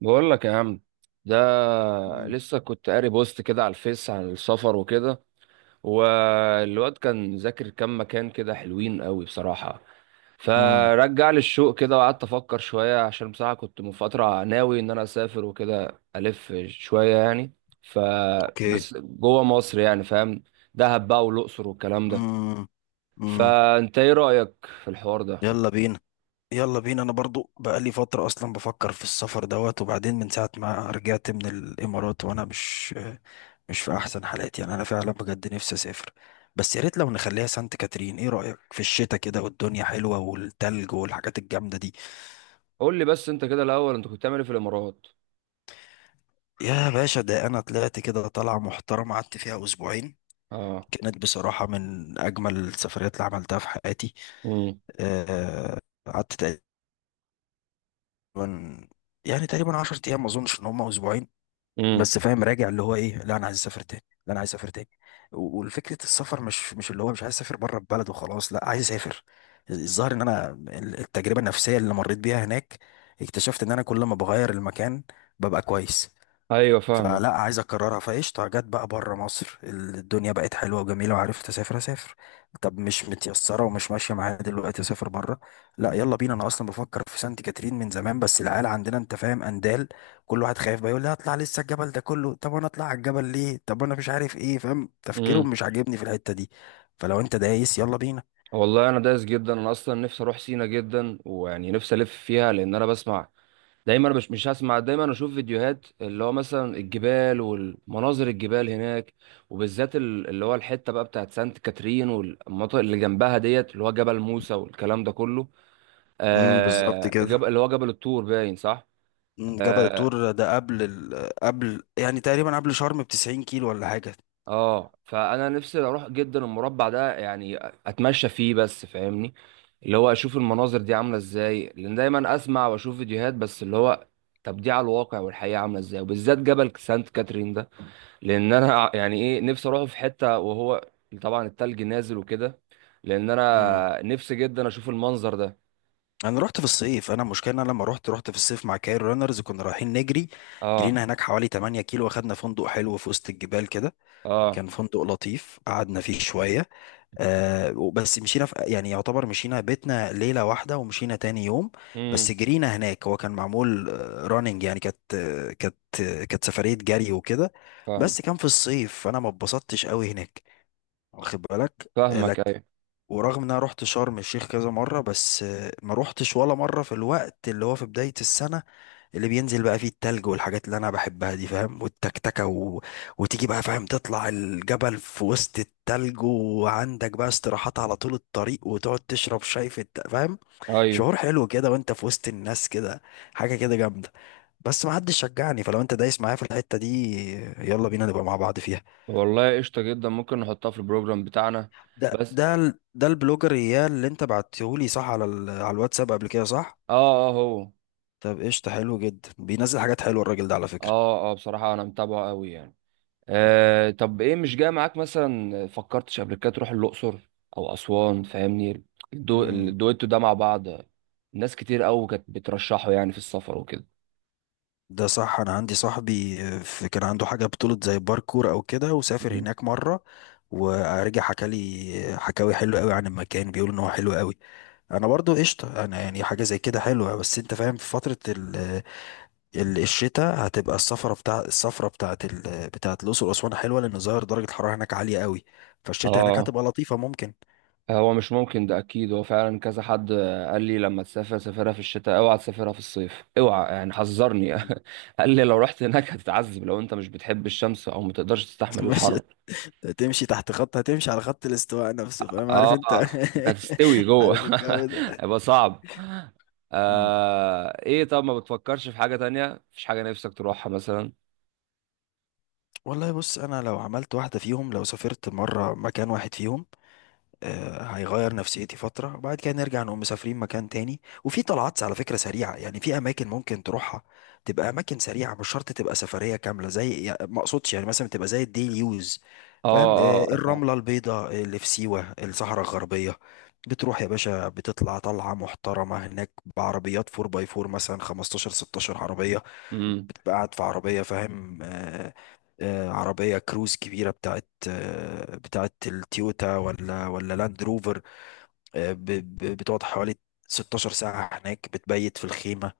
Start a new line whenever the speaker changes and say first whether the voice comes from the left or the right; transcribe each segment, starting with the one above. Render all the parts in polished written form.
right: بقول لك يا عم ده،
left: مم.
right: لسه كنت قاري بوست كده على الفيس عن السفر وكده. والواد كان ذاكر كام مكان كده حلوين قوي بصراحة.
left: مم.
right: فرجع لي الشوق كده، وقعدت افكر شوية عشان بصراحة كنت من فترة ناوي ان انا اسافر وكده الف شوية يعني.
left: اوكي.
right: فبس جوه مصر يعني، فاهم؟ دهب بقى والاقصر والكلام ده.
left: مم. مم.
right: فانت ايه رأيك في الحوار ده؟
left: يلا بينا، يلا بينا. انا برضو بقالي فترة اصلا بفكر في السفر دوت. وبعدين من ساعة ما رجعت من الامارات وانا مش في احسن حالاتي، يعني انا فعلا بجد نفسي اسافر. بس يا ريت لو نخليها سانت كاترين. ايه رأيك في الشتاء كده والدنيا حلوة والتلج والحاجات الجامدة دي؟
right: قول لي بس انت كده الاول، انت كنت بتعمل ايه في الامارات؟
left: يا باشا، ده انا طلعت كده طلعة محترمة قعدت فيها اسبوعين.
right: اه.
left: كانت بصراحة من اجمل السفريات اللي عملتها في حياتي.
right: امم.
left: آه، قعدت تقريباً- يعني تقريبا 10 ايام، ما اظنش ان هم اسبوعين.
right: امم.
left: بس فاهم راجع اللي هو ايه، لا انا عايز اسافر تاني، لا انا عايز اسافر تاني. والفكره السفر مش اللي هو مش عايز اسافر بره البلد وخلاص، لا عايز اسافر. الظاهر ان انا التجربه النفسيه اللي مريت بيها هناك اكتشفت ان انا كل ما بغير المكان ببقى كويس.
right: ايوه فاهمك.
left: فلا عايز اكررها. فقشطه جت بقى بره مصر، الدنيا بقت حلوه وجميله وعرفت اسافر اسافر. طب مش متيسره ومش ماشيه معايا دلوقتي اسافر بره، لا يلا بينا. انا اصلا بفكر في سانت كاترين من زمان، بس العيال عندنا، انت فاهم، اندال. كل واحد خايف بقى يقول لي هطلع لسه الجبل ده كله، طب انا اطلع على الجبل ليه، طب انا مش عارف ايه، فاهم
right: امم.
left: تفكيرهم مش عاجبني في الحته دي. فلو انت دايس، يلا بينا.
right: والله انا دايس جدا، انا اصلا نفسي اروح سينا جدا، ويعني نفسي الف فيها لان انا بسمع دايما. مش هسمع دايما، اشوف فيديوهات اللي هو مثلا الجبال والمناظر الجبال هناك. وبالذات اللي هو الحته بقى بتاعت سانت كاترين، والمناطق اللي جنبها ديت، اللي هو جبل موسى والكلام ده كله.
left: بالظبط
right: آه
left: كده.
right: جبل، اللي هو جبل الطور باين، صح؟
left: جبل
right: آه،
left: الطور ده قبل ال... قبل يعني تقريبا قبل شرم ب 90 كيلو ولا حاجه.
right: اه فانا نفسي اروح جدا المربع ده يعني، اتمشى فيه بس فاهمني. اللي هو اشوف المناظر دي عامله ازاي، لان دايما اسمع واشوف فيديوهات، بس اللي هو طب دي على الواقع والحقيقه عامله ازاي، وبالذات جبل سانت كاترين ده. لان انا يعني ايه نفسي اروحه في حته وهو طبعا التلج نازل وكده. لان
left: مم.
right: انا نفسي جدا اشوف المنظر ده.
left: انا رحت في الصيف. انا المشكله ان انا لما رحت في الصيف مع كايرو رانرز، كنا رايحين نجري.
right: اه
left: جرينا هناك حوالي 8 كيلو واخدنا فندق حلو في وسط الجبال كده.
right: اه.
left: كان فندق لطيف قعدنا فيه شويه. آه، بس مشينا في يعني يعتبر مشينا بيتنا ليله واحده ومشينا تاني يوم.
right: امم.
left: بس جرينا هناك. هو كان معمول راننج، يعني كانت سفريه جري وكده.
right: فاهمك
left: بس كان في الصيف فانا ما اتبسطتش قوي هناك، واخد بالك.
right: فاهمك، ايوه.
left: ورغم ان انا رحت شرم الشيخ كذا مرة، بس ما روحتش ولا مرة في الوقت اللي هو في بداية السنة، اللي بينزل بقى فيه التلج والحاجات اللي انا بحبها دي، فاهم، والتكتكة وتيجي بقى، فاهم، تطلع الجبل في وسط التلج وعندك بقى استراحات على طول الطريق وتقعد تشرب شاي فاهم.
right: ايوه،
left: شعور حلو كده وانت في وسط الناس كده، حاجة كده جامدة. بس ما حدش شجعني، فلو انت دايس معايا في الحتة دي، يلا بينا نبقى مع بعض فيها.
right: والله قشطه جدا، ممكن نحطها في البروجرام بتاعنا.
left: ده
right: بس.
left: ده ال- ده البلوجر اياه اللي انت بعتهولي، صح، على الواتساب قبل كده، صح؟
right: اه اه، هو.
left: طب قشطة، حلو جدا بينزل حاجات حلوة الراجل ده على فكرة.
right: اه اه بصراحة انا متابعه قوي يعني. آه طب ايه، مش جاي معاك مثلا؟ فكرتش قبل كده تروح الاقصر او اسوان، فاهمني؟
left: امم
right: الدويتو ده مع بعض. ناس كتير قوي كانت بترشحه يعني في السفر وكده.
left: ده صح. انا عندي صاحبي، آه، في كان عنده حاجة بطولة زي باركور او كده، وسافر
right: مم.
left: هناك مرة. ورجع حكى لي حكاوي حلوة قوي عن المكان، بيقول ان هو حلو قوي. انا برضو قشطة. انا يعني حاجة زي كده حلوة، بس انت فاهم في فترة الشتاء هتبقى السفرة بتاعت الأقصر وأسوان حلوة، لأن ظاهر درجة الحرارة هناك عالية قوي. فالشتاء هناك
right: اه،
left: هتبقى لطيفة ممكن.
right: هو مش ممكن ده، اكيد هو فعلا كذا حد قال لي لما تسافر سافرها في الشتاء، اوعى تسافرها في الصيف، اوعى يعني حذرني.
left: مم.
right: قال لي لو رحت هناك هتتعذب، لو انت مش بتحب الشمس او ما تقدرش تستحمل
left: مش
right: الحر.
left: تمشي تحت خط هتمشي على خط الاستواء نفسه، فاهم، عارف انت.
right: اه، انت هتستوي جوه.
left: عارف الجو ده.
right: هيبقى صعب.
left: مم.
right: آه ايه، طب ما بتفكرش في حاجة تانية؟ مفيش حاجة نفسك تروحها مثلا؟
left: والله بص، انا لو عملت واحدة فيهم، لو سافرت مرة مكان واحد فيهم، هيغير نفسيتي فترة. وبعد كده نرجع نقوم مسافرين مكان تاني. وفي طلعات على فكرة سريعة يعني، في أماكن ممكن تروحها تبقى أماكن سريعة، مش شرط تبقى سفرية كاملة، زي يعني، ما أقصدش يعني مثلا تبقى زي الديلي يوز،
right: اه
left: فاهم.
right: اه اه.
left: الرملة البيضاء اللي في سيوة، الصحراء الغربية. بتروح يا باشا بتطلع طلعة محترمة هناك بعربيات 4 باي 4، مثلا 15 16 عربية.
right: امم.
left: بقى قاعد في عربية، فاهم، عربية كروز كبيرة بتاعت التويوتا ولا لاند روفر. آه، ب- بتقعد حوالي 16 ساعة هناك، بتبيت في الخيمة.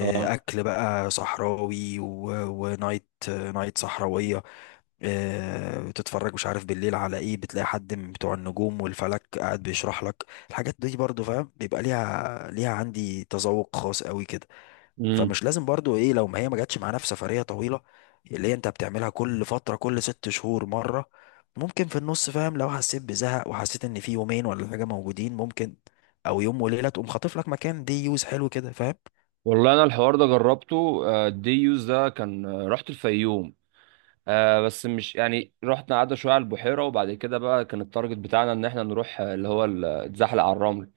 right: اه.
left: أكل بقى صحراوي، ونايت، نايت صحراوية. بتتفرج مش عارف بالليل على ايه، بتلاقي حد من بتوع النجوم والفلك قاعد بيشرح لك الحاجات دي برضو، فاهم، بيبقى ليها عندي تذوق خاص قوي كده.
right: امم.
left: فمش لازم برضو ايه لو ما هي ما جاتش معانا في سفرية طويلة، اللي هي انت بتعملها كل فترة، كل 6 شهور مرة. ممكن في النص، فاهم، لو حسيت بزهق وحسيت ان في يومين ولا حاجة موجودين، ممكن او يوم وليلة تقوم خاطف لك مكان، دي يوز حلو كده، فاهم.
right: والله انا الحوار ده جربته. آه الدي يوز ده كان، رحت الفيوم. آه بس مش يعني، رحت قعدنا شوية على البحيرة، وبعد كده بقى كان التارجت بتاعنا ان احنا نروح، آه، اللي هو ال- آه، اتزحلق على الرمل.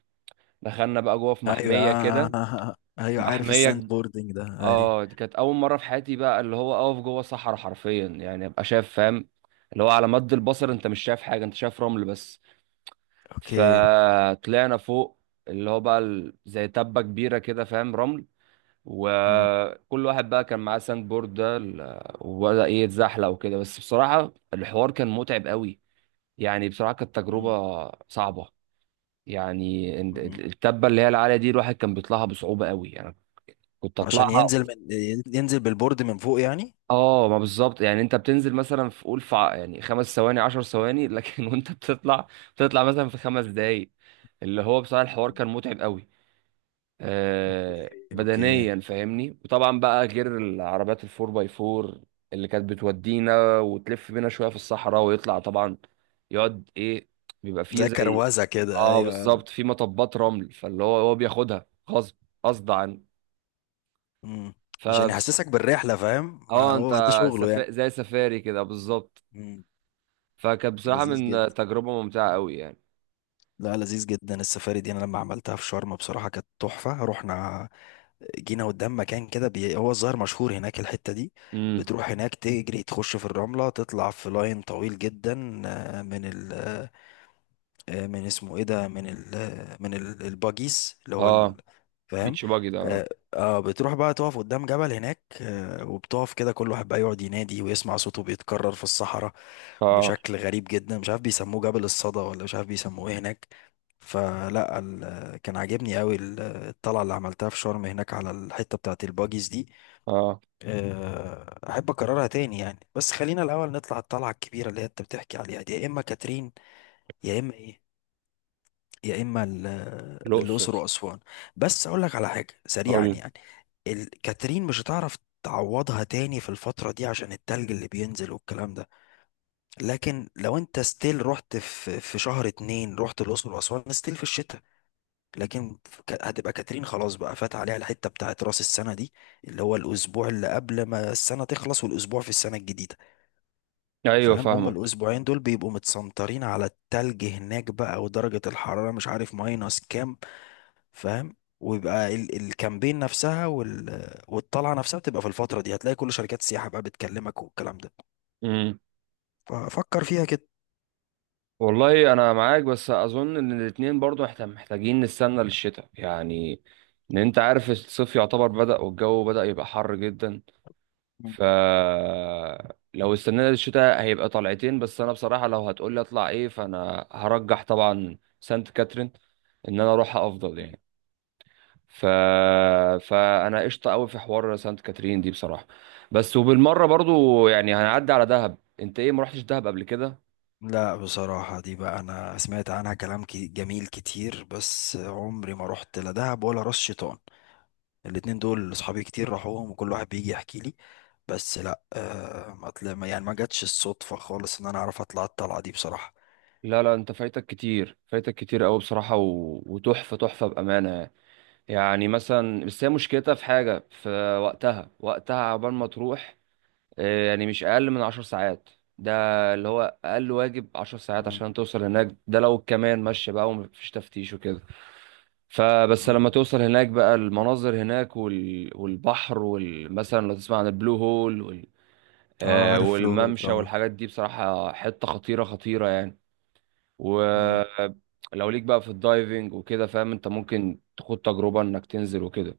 right: دخلنا بقى جوه في
left: ايوه،
right: محمية كده، في
left: ايوه، عارف الساند
right: محمية.
left: بوردنج ده، ايوه.
right: اه دي كانت اول مره في حياتي بقى، اللي هو اقف جوه صحراء حرفيا يعني، ابقى شايف فاهم؟ اللي هو على مد البصر انت مش شايف حاجه، انت شايف رمل بس.
left: اوكي.
right: فطلعنا فوق، اللي هو بقى زي تبه كبيره كده فاهم، رمل.
left: مم.
right: وكل واحد بقى كان معاه ساند بورد، وبدا ايه يتزحلق وكده، بس بصراحه الحوار كان متعب قوي. يعني بصراحه كانت
left: مم.
right: تجربه صعبه. يعني
left: مم.
right: التبه اللي هي العاليه دي، الواحد كان بيطلعها بصعوبه قوي يعني، كنت
left: عشان
right: اطلعها.
left: ينزل بالبورد من فوق يعني.
right: اه، ما بالظبط يعني، انت بتنزل مثلا في، قول في يعني 5 ثواني، 10 ثواني، لكن وانت بتطلع، مثلا في 5 دقايق. اللي هو بصراحة الحوار كان متعب قوي.
left: اوكي،
right: آه
left: اوكي.
right: بدنيا فاهمني، وطبعا بقى غير العربيات الفور باي فور اللي كانت بتودينا وتلف بينا شوية في الصحراء، ويطلع طبعا، يقعد ايه، بيبقى فيه
left: زي
right: زي.
left: كروزة كده،
right: اه
left: ايوه.
right: بالظبط، في مطبات رمل، فاللي هو بياخدها غصب غصب عنه.
left: مم. عشان
right: فبس.
left: يحسسك بالرحلة، فاهم، ما
right: اه انت
left: هو ده شغله يعني.
right: زي سفاري كده بالظبط.
left: مم.
right: فكانت بصراحة
left: لذيذ
right: من
left: جدا.
right: تجربة ممتعة قوي يعني.
left: لا، لذيذ جدا السفاري دي. انا لما عملتها في شرم بصراحة كانت تحفة. رحنا جينا قدام مكان كده، هو الظاهر مشهور هناك الحتة دي.
right: امم.
left: بتروح هناك تجري تخش في الرملة، تطلع في لاين طويل جدا، آه، من ال آه، من اسمه ايه ده، من ال آه، من ال- الباجيز
right: اه،
left: فاهم.
right: بيتش باجي ده، اه.
left: اه، بتروح بقى تقف قدام جبل هناك، وبتقف كده كل واحد بقى يقعد ينادي ويسمع صوته بيتكرر في الصحراء
right: اه
left: بشكل غريب جدا، مش عارف بيسموه جبل الصدى ولا مش عارف بيسموه ايه هناك. فلا، كان عاجبني قوي الطلعه اللي عملتها في شرم هناك على الحته بتاعت الباجيز دي.
right: اه.
left: احب اكررها تاني يعني، بس خلينا الاول نطلع الطلعه الكبيره اللي هي انت بتحكي عليها دي، يا اما كاترين، يا اما ايه، يا اما الاقصر
right: الأقصر.
left: واسوان. بس اقول لك على حاجه سريعا
right: قول.
left: يعني، كاترين مش هتعرف تعوضها تاني في الفتره دي عشان التلج اللي بينزل والكلام ده. لكن لو انت ستيل رحت في شهر اتنين، رحت الاقصر واسوان ستيل في الشتاء. لكن هتبقى كاترين خلاص، بقى فات عليها الحته بتاعت راس السنه دي، اللي هو الاسبوع اللي قبل ما السنه تخلص والاسبوع في السنه الجديده،
right: ايوه
left: فاهم. هما
right: فاهمك.
left: الاسبوعين دول بيبقوا متسنطرين على التلج هناك بقى ودرجه الحراره مش عارف ماينس كام، فاهم، ويبقى الكامبين نفسها، والطلعه نفسها بتبقى في الفتره دي. هتلاقي كل شركات السياحه بقى بتكلمك والكلام ده.
right: امم.
left: ففكر فيها كده.
right: والله انا معاك، بس اظن ان الاتنين برضو احنا محتاجين نستنى للشتاء يعني، ان انت عارف الصيف يعتبر بدأ والجو بدأ يبقى حر جدا. ف لو استنينا للشتاء هيبقى طلعتين، بس انا بصراحة لو هتقولي اطلع ايه فانا هرجح طبعا سانت كاترين، ان انا اروحها افضل يعني. ف... فانا قشطه قوي في حوار سانت كاترين دي بصراحه. بس وبالمره برضو يعني هنعدي على دهب، انت ايه، ما رحتش دهب قبل كده؟
left: لا بصراحة دي بقى، أنا سمعت عنها كلام جميل كتير، بس عمري ما رحت لا دهب ولا راس شيطان. الاتنين دول أصحابي كتير راحوهم وكل واحد بيجي يحكي لي. بس لا، آه ما طلع ما- يعني ما جاتش الصدفة خالص إن أنا أعرف أطلع الطلعة دي بصراحة.
right: لا لا، انت فايتك كتير، فايتك كتير قوي بصراحه، وتحفه تحفه بامانه يعني. يعني مثلا بس هي مشكلتها في حاجه في وقتها، وقتها عبال ما تروح، يعني مش اقل من 10 ساعات. ده، اللي هو اقل واجب 10 ساعات
left: مم.
right: عشان توصل هناك، ده لو كمان ماشيه بقى ومفيش تفتيش وكده. فبس لما
left: مم.
right: توصل هناك بقى، المناظر هناك والبحر مثلا لو تسمع عن البلو هول
left: اه، عارف له
right: والممشى
left: طبعا.
right: والحاجات دي بصراحة حتة خطيرة خطيرة يعني.
left: مم.
right: ولو ليك بقى في الدايفنج وكده فاهم، انت ممكن تاخد تجربة انك تنزل وكده،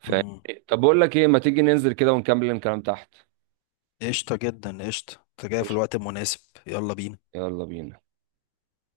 right: فاهم؟
left: مم.
right: طب بقول لك ايه، ما تيجي ننزل كده ونكمل الكلام تحت؟
left: قشطة جدا، قشطة أنت جاي في
right: قشطة.
left: الوقت المناسب. يلا بينا.
right: يلا بينا.